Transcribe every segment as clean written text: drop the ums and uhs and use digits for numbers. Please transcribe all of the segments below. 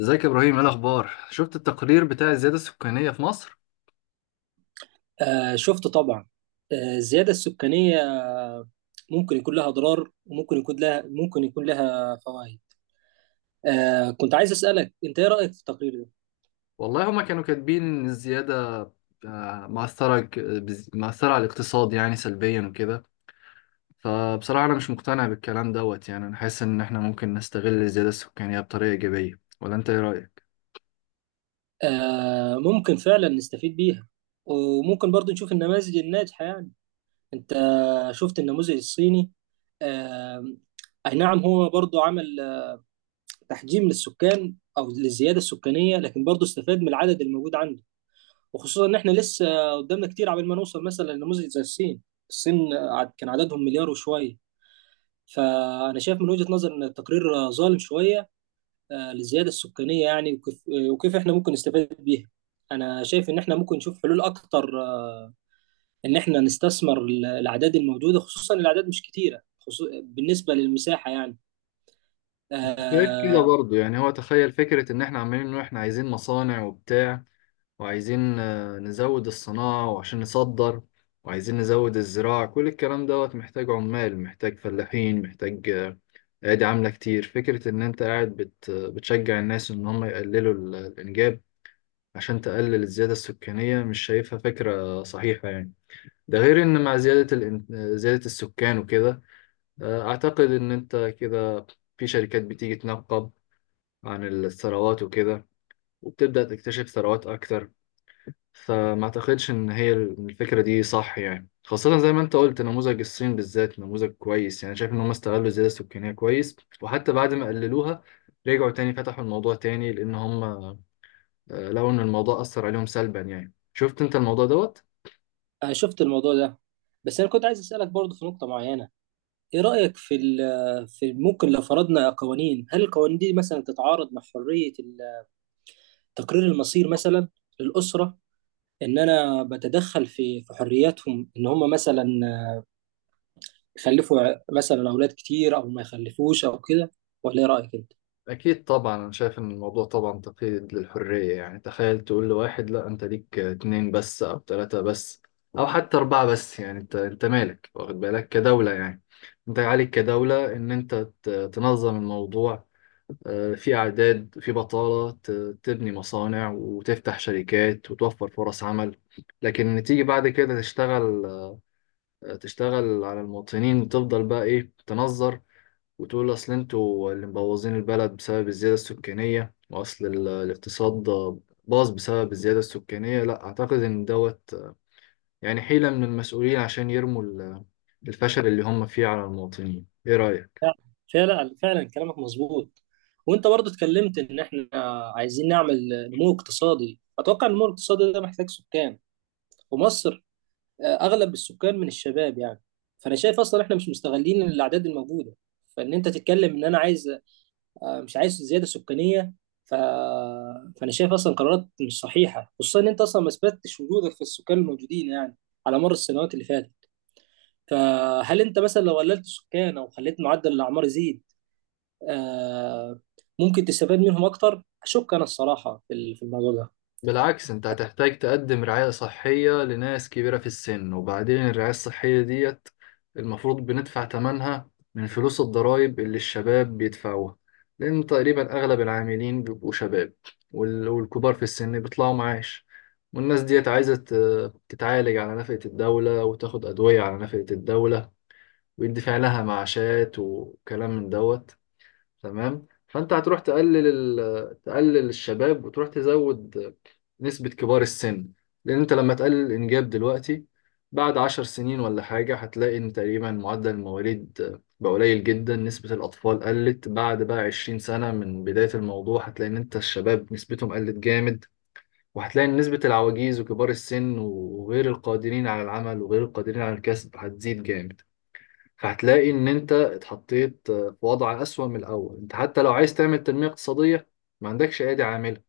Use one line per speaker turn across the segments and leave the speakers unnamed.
ازيك يا ابراهيم؟ ايه الاخبار؟ شفت التقرير بتاع الزياده السكانيه في مصر؟
آه، شفت طبعا. الزيادة السكانية ممكن يكون لها أضرار، وممكن يكون لها فوائد. كنت عايز أسألك، أنت إيه رأيك في التقرير ده؟
والله هما كانوا كاتبين ان الزياده مأثرة، مأثرة على الاقتصاد يعني سلبيا وكده. فبصراحة أنا مش مقتنع بالكلام دوت يعني، أنا حاسس إن إحنا ممكن نستغل الزيادة السكانية بطريقة إيجابية، ولا أنت إيه رأيك؟
ممكن فعلا نستفيد بيها، وممكن برضو نشوف النماذج الناجحة يعني. أنت شفت النموذج الصيني؟ آه. أي نعم، هو برضو عمل تحجيم للسكان أو للزيادة السكانية، لكن برضو استفاد من العدد الموجود عنده. وخصوصا ان احنا لسه قدامنا كتير عبال ما نوصل مثلا لنموذج زي الصين. الصين كان عددهم مليار وشويه. فانا شايف من وجهة نظر ان التقرير ظالم شويه للزياده السكانيه يعني. وكيف احنا ممكن نستفاد بيها. انا شايف ان احنا ممكن نشوف حلول اكتر، ان احنا نستثمر الاعداد الموجوده، خصوصا الاعداد مش كتيره بالنسبه للمساحه يعني.
أنت شايف كده
آه،
برضه؟ يعني هو تخيل فكرة إن إحنا عمالين نقول إحنا عايزين مصانع وبتاع، وعايزين نزود الصناعة وعشان نصدر، وعايزين نزود الزراعة. كل الكلام دوت محتاج عمال، محتاج فلاحين، محتاج أيادي عاملة كتير. فكرة إن أنت قاعد بتشجع الناس إن هم يقللوا الإنجاب عشان تقلل الزيادة السكانية مش شايفها فكرة صحيحة يعني. ده غير إن مع زيادة زيادة السكان وكده، أعتقد إن أنت كده في شركات بتيجي تنقب عن الثروات وكده، وبتبدأ تكتشف ثروات أكتر. فما اعتقدش ان هي الفكره دي صح يعني. خاصه زي ما انت قلت نموذج الصين بالذات نموذج كويس يعني، شايف ان هم استغلوا الزياده السكانيه كويس. وحتى بعد ما قللوها رجعوا تاني فتحوا الموضوع تاني، لان هم لقوا ان الموضوع اثر عليهم سلبا يعني. شفت انت الموضوع دوت؟
انا شفت الموضوع ده. بس انا كنت عايز اسالك برضه في نقطه معينه، ايه رأيك في في ممكن لو فرضنا قوانين؟ هل القوانين دي مثلا تتعارض مع حرية تقرير المصير مثلا للأسرة؟ ان انا بتدخل في حرياتهم، ان هم مثلا يخلفوا مثلا اولاد كتير او ما يخلفوش او كده؟ ولا ايه رأيك انت؟
أكيد طبعا. أنا شايف إن الموضوع طبعا تقييد للحرية يعني. تخيل تقول لواحد لا أنت ليك اتنين بس أو تلاتة بس أو حتى أربعة بس. يعني أنت مالك؟ واخد بالك كدولة يعني. أنت عليك كدولة إن أنت ت- تنظم الموضوع. في أعداد، في بطالة، تبني مصانع وتفتح شركات وتوفر فرص عمل. لكن تيجي بعد كده تشتغل، تشتغل على المواطنين وتفضل بقى إيه تنظر. وتقول اصل انتوا اللي مبوظين البلد بسبب الزيادة السكانية، واصل الاقتصاد باظ بسبب الزيادة السكانية. لا، اعتقد ان دوت يعني حيلة من المسؤولين عشان يرموا الفشل اللي هم فيه على المواطنين. ايه رأيك؟
فعلا فعلا كلامك مظبوط. وانت برضو اتكلمت ان احنا عايزين نعمل نمو اقتصادي، اتوقع النمو الاقتصادي ده محتاج سكان. ومصر اغلب السكان من الشباب يعني. فانا شايف اصلا احنا مش مستغلين الاعداد الموجوده. فان انت تتكلم ان انا عايز، مش عايز زياده سكانيه. ف... فانا شايف اصلا قرارات مش صحيحه، خصوصا ان انت اصلا ما اثبتتش وجودك في السكان الموجودين يعني، على مر السنوات اللي فاتت. فهل انت مثلا لو قللت السكان او خليت معدل الاعمار يزيد آه، ممكن تستفاد منهم اكتر؟ اشك انا الصراحه في في الموضوع ده.
بالعكس، انت هتحتاج تقدم رعاية صحية لناس كبيرة في السن. وبعدين الرعاية الصحية ديت المفروض بندفع ثمنها من فلوس الضرائب اللي الشباب بيدفعوها، لأن تقريبا أغلب العاملين بيبقوا شباب، والكبار في السن بيطلعوا معاش. والناس ديت عايزة تتعالج على نفقة الدولة وتاخد أدوية على نفقة الدولة، ويدفع لها معاشات وكلام من دوت. تمام. فانت هتروح تقلل تقلل الشباب وتروح تزود نسبة كبار السن. لان انت لما تقلل الانجاب دلوقتي، بعد 10 سنين ولا حاجة هتلاقي ان تقريبا معدل المواليد بقى قليل جدا، نسبة الأطفال قلت. بعد بقى 20 سنة من بداية الموضوع هتلاقي إن أنت الشباب نسبتهم قلت جامد. وهتلاقي إن نسبة العواجيز وكبار السن وغير القادرين على العمل وغير القادرين على الكسب هتزيد جامد. هتلاقي ان انت اتحطيت في وضع اسوأ من الاول. انت حتى لو عايز تعمل تنمية اقتصادية ما عندكش ايدي عاملة.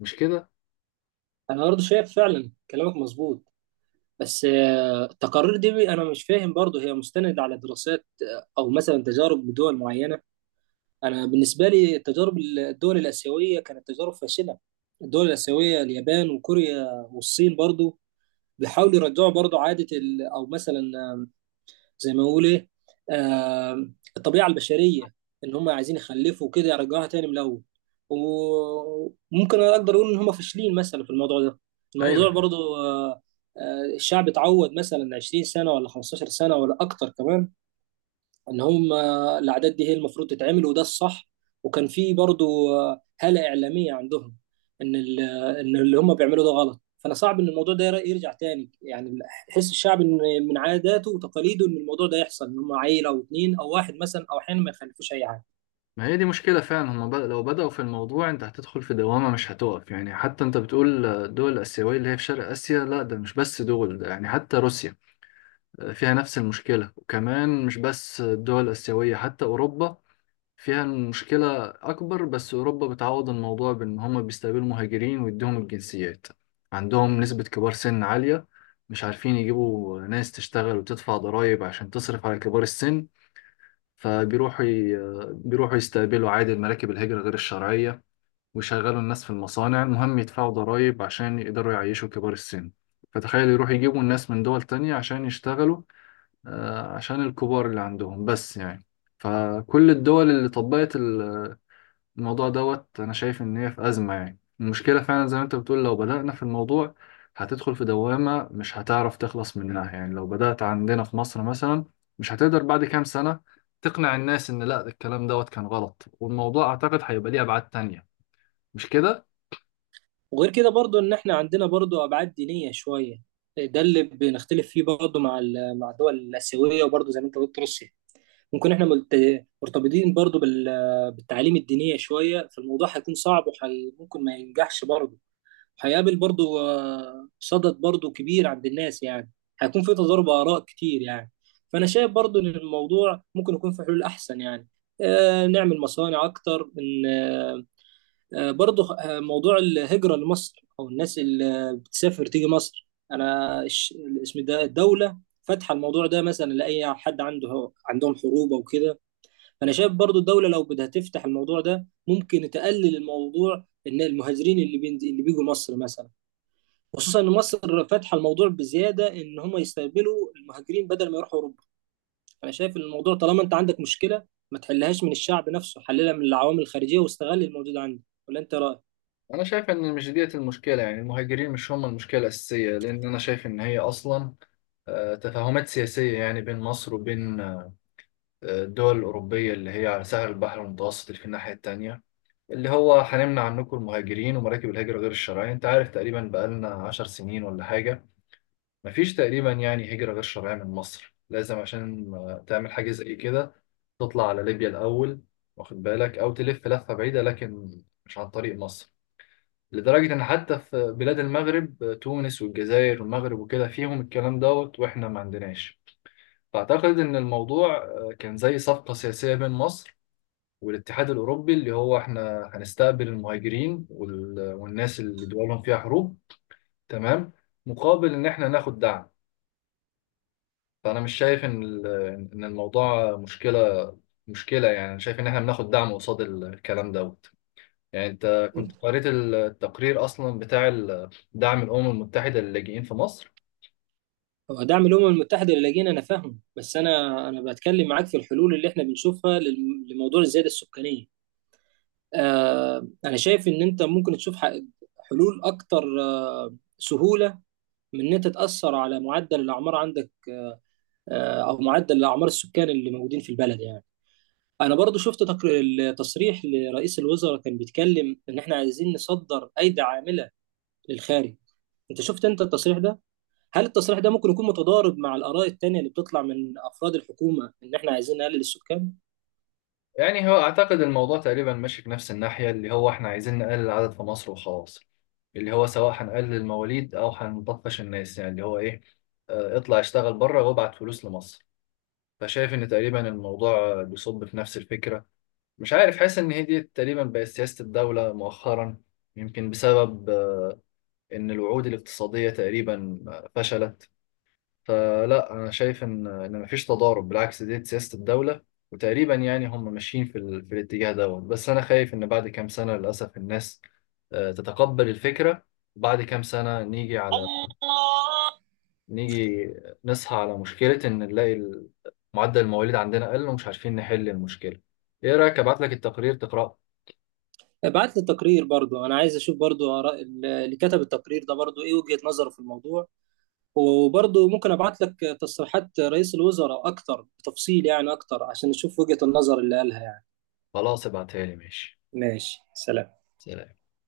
مش كده؟
انا برضه شايف فعلا كلامك مظبوط. بس التقارير دي انا مش فاهم برضه هي مستند على دراسات او مثلا تجارب بدول معينه. انا بالنسبه لي تجارب الدول الاسيويه كانت تجارب فاشله. الدول الاسيويه اليابان وكوريا والصين برضه بيحاولوا يرجعوا برضه عاده او مثلا زي ما نقول ايه آه، الطبيعه البشريه، ان هم عايزين يخلفوا كده يرجعوها تاني من الاول. وممكن أنا اقدر اقول ان هم فاشلين مثلا في الموضوع ده.
ايوه.
الموضوع برضو الشعب اتعود مثلا 20 سنه ولا 15 سنه ولا اكتر كمان، ان هم الاعداد دي هي المفروض تتعمل وده الصح. وكان في برضو هاله اعلاميه عندهم ان ان اللي هم بيعملوا ده غلط. فانا صعب ان الموضوع ده يرجع تاني يعني. حس الشعب ان من عاداته وتقاليده ان الموضوع ده يحصل، ان هم عيله او اتنين او واحد مثلا، او احيانا ما يخلفوش اي حاجه.
ما هي دي مشكله فعلا. هما لو بداوا في الموضوع انت هتدخل في دوامه مش هتقف يعني. حتى انت بتقول الدول الاسيويه اللي هي في شرق اسيا، لا ده مش بس دول، ده يعني حتى روسيا فيها نفس المشكله. وكمان مش بس الدول الاسيويه، حتى اوروبا فيها المشكلة أكبر. بس أوروبا بتعوض الموضوع بإن هما بيستقبلوا مهاجرين ويديهم الجنسيات. عندهم نسبة كبار سن عالية، مش عارفين يجيبوا ناس تشتغل وتدفع ضرائب عشان تصرف على كبار السن. فبيروحوا بيروحوا يستقبلوا عادي المراكب الهجرة غير الشرعية، ويشغلوا الناس في المصانع، المهم يدفعوا ضرائب عشان يقدروا يعيشوا كبار السن. فتخيل يروحوا يجيبوا الناس من دول تانية عشان يشتغلوا، عشان الكبار اللي عندهم بس يعني. فكل الدول اللي طبقت الموضوع دوت انا شايف ان هي في ازمه يعني. المشكله فعلا زي ما انت بتقول، لو بدانا في الموضوع هتدخل في دوامه مش هتعرف تخلص منها يعني. لو بدات عندنا في مصر مثلا مش هتقدر بعد كام سنه تقنع الناس ان لا الكلام دوت كان غلط. والموضوع اعتقد هيبقى ليه ابعاد تانية. مش كده؟
وغير كده برضو ان احنا عندنا برضو ابعاد دينيه شويه. ده اللي بنختلف فيه برضو مع مع الدول الاسيويه، وبرضو زي ما انت قلت روسيا. ممكن احنا مرتبطين برضو بالتعاليم الدينية شوية، فالموضوع هيكون صعب وممكن ما ينجحش برضو. هيقابل برضو صدد برضو كبير عند الناس يعني. هيكون في تضارب آراء كتير يعني. فأنا شايف برضو إن الموضوع ممكن يكون في حلول أحسن يعني. نعمل مصانع أكتر، إن برضو موضوع الهجرة لمصر أو الناس اللي بتسافر تيجي مصر، أنا الاسم ده الدولة فاتحة الموضوع ده مثلا لأي حد عندهم حروب أو كده. فانا شايف برضو الدوله لو بدها تفتح الموضوع ده ممكن تقلل الموضوع، ان المهاجرين اللي بين اللي بيجوا مصر مثلا، خصوصا ان مصر فاتحه الموضوع بزياده، ان هم يستقبلوا المهاجرين بدل ما يروحوا اوروبا. انا شايف إن الموضوع طالما انت عندك مشكله، ما تحلهاش من الشعب نفسه، حللها من العوامل الخارجيه واستغل الموجود عندك. ولا انت رايك؟
انا شايف ان مش ديت المشكله يعني، المهاجرين مش هم المشكله الاساسيه. لان انا شايف ان هي اصلا تفاهمات سياسيه يعني بين مصر وبين الدول الاوروبيه اللي هي على ساحل البحر المتوسط اللي في الناحيه التانيه. اللي هو هنمنع عنكم المهاجرين ومراكب الهجرة غير الشرعية. انت عارف تقريبا بقالنا 10 سنين ولا حاجة مفيش تقريبا يعني هجرة غير شرعية من مصر. لازم عشان تعمل حاجة زي كده تطلع على ليبيا الأول، واخد بالك؟ أو تلف لفة بعيدة لكن مش عن طريق مصر. لدرجة إن حتى في بلاد المغرب، تونس والجزائر والمغرب وكده، فيهم الكلام دوت وإحنا ما عندناش. فأعتقد إن الموضوع كان زي صفقة سياسية بين مصر والاتحاد الأوروبي، اللي هو احنا هنستقبل المهاجرين والناس اللي دولهم فيها حروب. تمام. مقابل إن احنا ناخد دعم. فأنا مش شايف إن إن الموضوع مشكلة. مشكلة يعني، أنا شايف إن احنا بناخد دعم قصاد الكلام دوت. يعني أنت كنت قريت التقرير أصلا بتاع دعم الأمم المتحدة للاجئين في مصر؟
هو دعم الامم المتحده اللي لاجئين انا فاهم، بس انا بتكلم معاك في الحلول اللي احنا بنشوفها لموضوع الزياده السكانيه. انا شايف ان انت ممكن تشوف حلول اكتر سهوله، من ان انت تاثر على معدل الاعمار عندك، او معدل الاعمار السكان اللي موجودين في البلد يعني. انا برضو شفت التصريح لرئيس الوزراء، كان بيتكلم ان احنا عايزين نصدر ايدي عامله للخارج. انت شفت انت التصريح ده؟ هل التصريح ده ممكن يكون متضارب مع الاراء التانية اللي بتطلع من افراد الحكومه ان احنا عايزين نقلل السكان؟
يعني هو أعتقد الموضوع تقريبا ماشي في نفس الناحية، اللي هو إحنا عايزين نقلل العدد في مصر وخلاص. اللي هو سواء هنقلل المواليد أو هنطفش الناس. يعني اللي هو إيه، اطلع اشتغل بره وابعت فلوس لمصر. فشايف إن تقريبا الموضوع بيصب في نفس الفكرة. مش عارف، حاسس إن هي دي تقريبا بقت سياسة الدولة مؤخرا. يمكن بسبب إن الوعود الاقتصادية تقريبا فشلت. فلا، انا شايف ان مفيش تضارب، بالعكس دي سياسه الدوله. وتقريبا يعني هم ماشيين في الاتجاه دوت. بس انا خايف ان بعد كام سنه للاسف الناس تتقبل الفكره. بعد كام سنه
الله.
نيجي نصحى على مشكله ان نلاقي معدل المواليد عندنا قل ومش عارفين نحل المشكله. ايه رايك ابعت لك التقرير تقراه؟
ابعت لي التقرير برضو، انا عايز اشوف برضو اراء اللي كتب التقرير ده برضو ايه وجهة نظره في الموضوع. وبرضو ممكن ابعت لك تصريحات رئيس الوزراء اكتر بتفصيل يعني اكتر، عشان نشوف وجهة النظر اللي قالها يعني.
خلاص، ابعتها لي. ماشي.
ماشي، سلام.
سلام.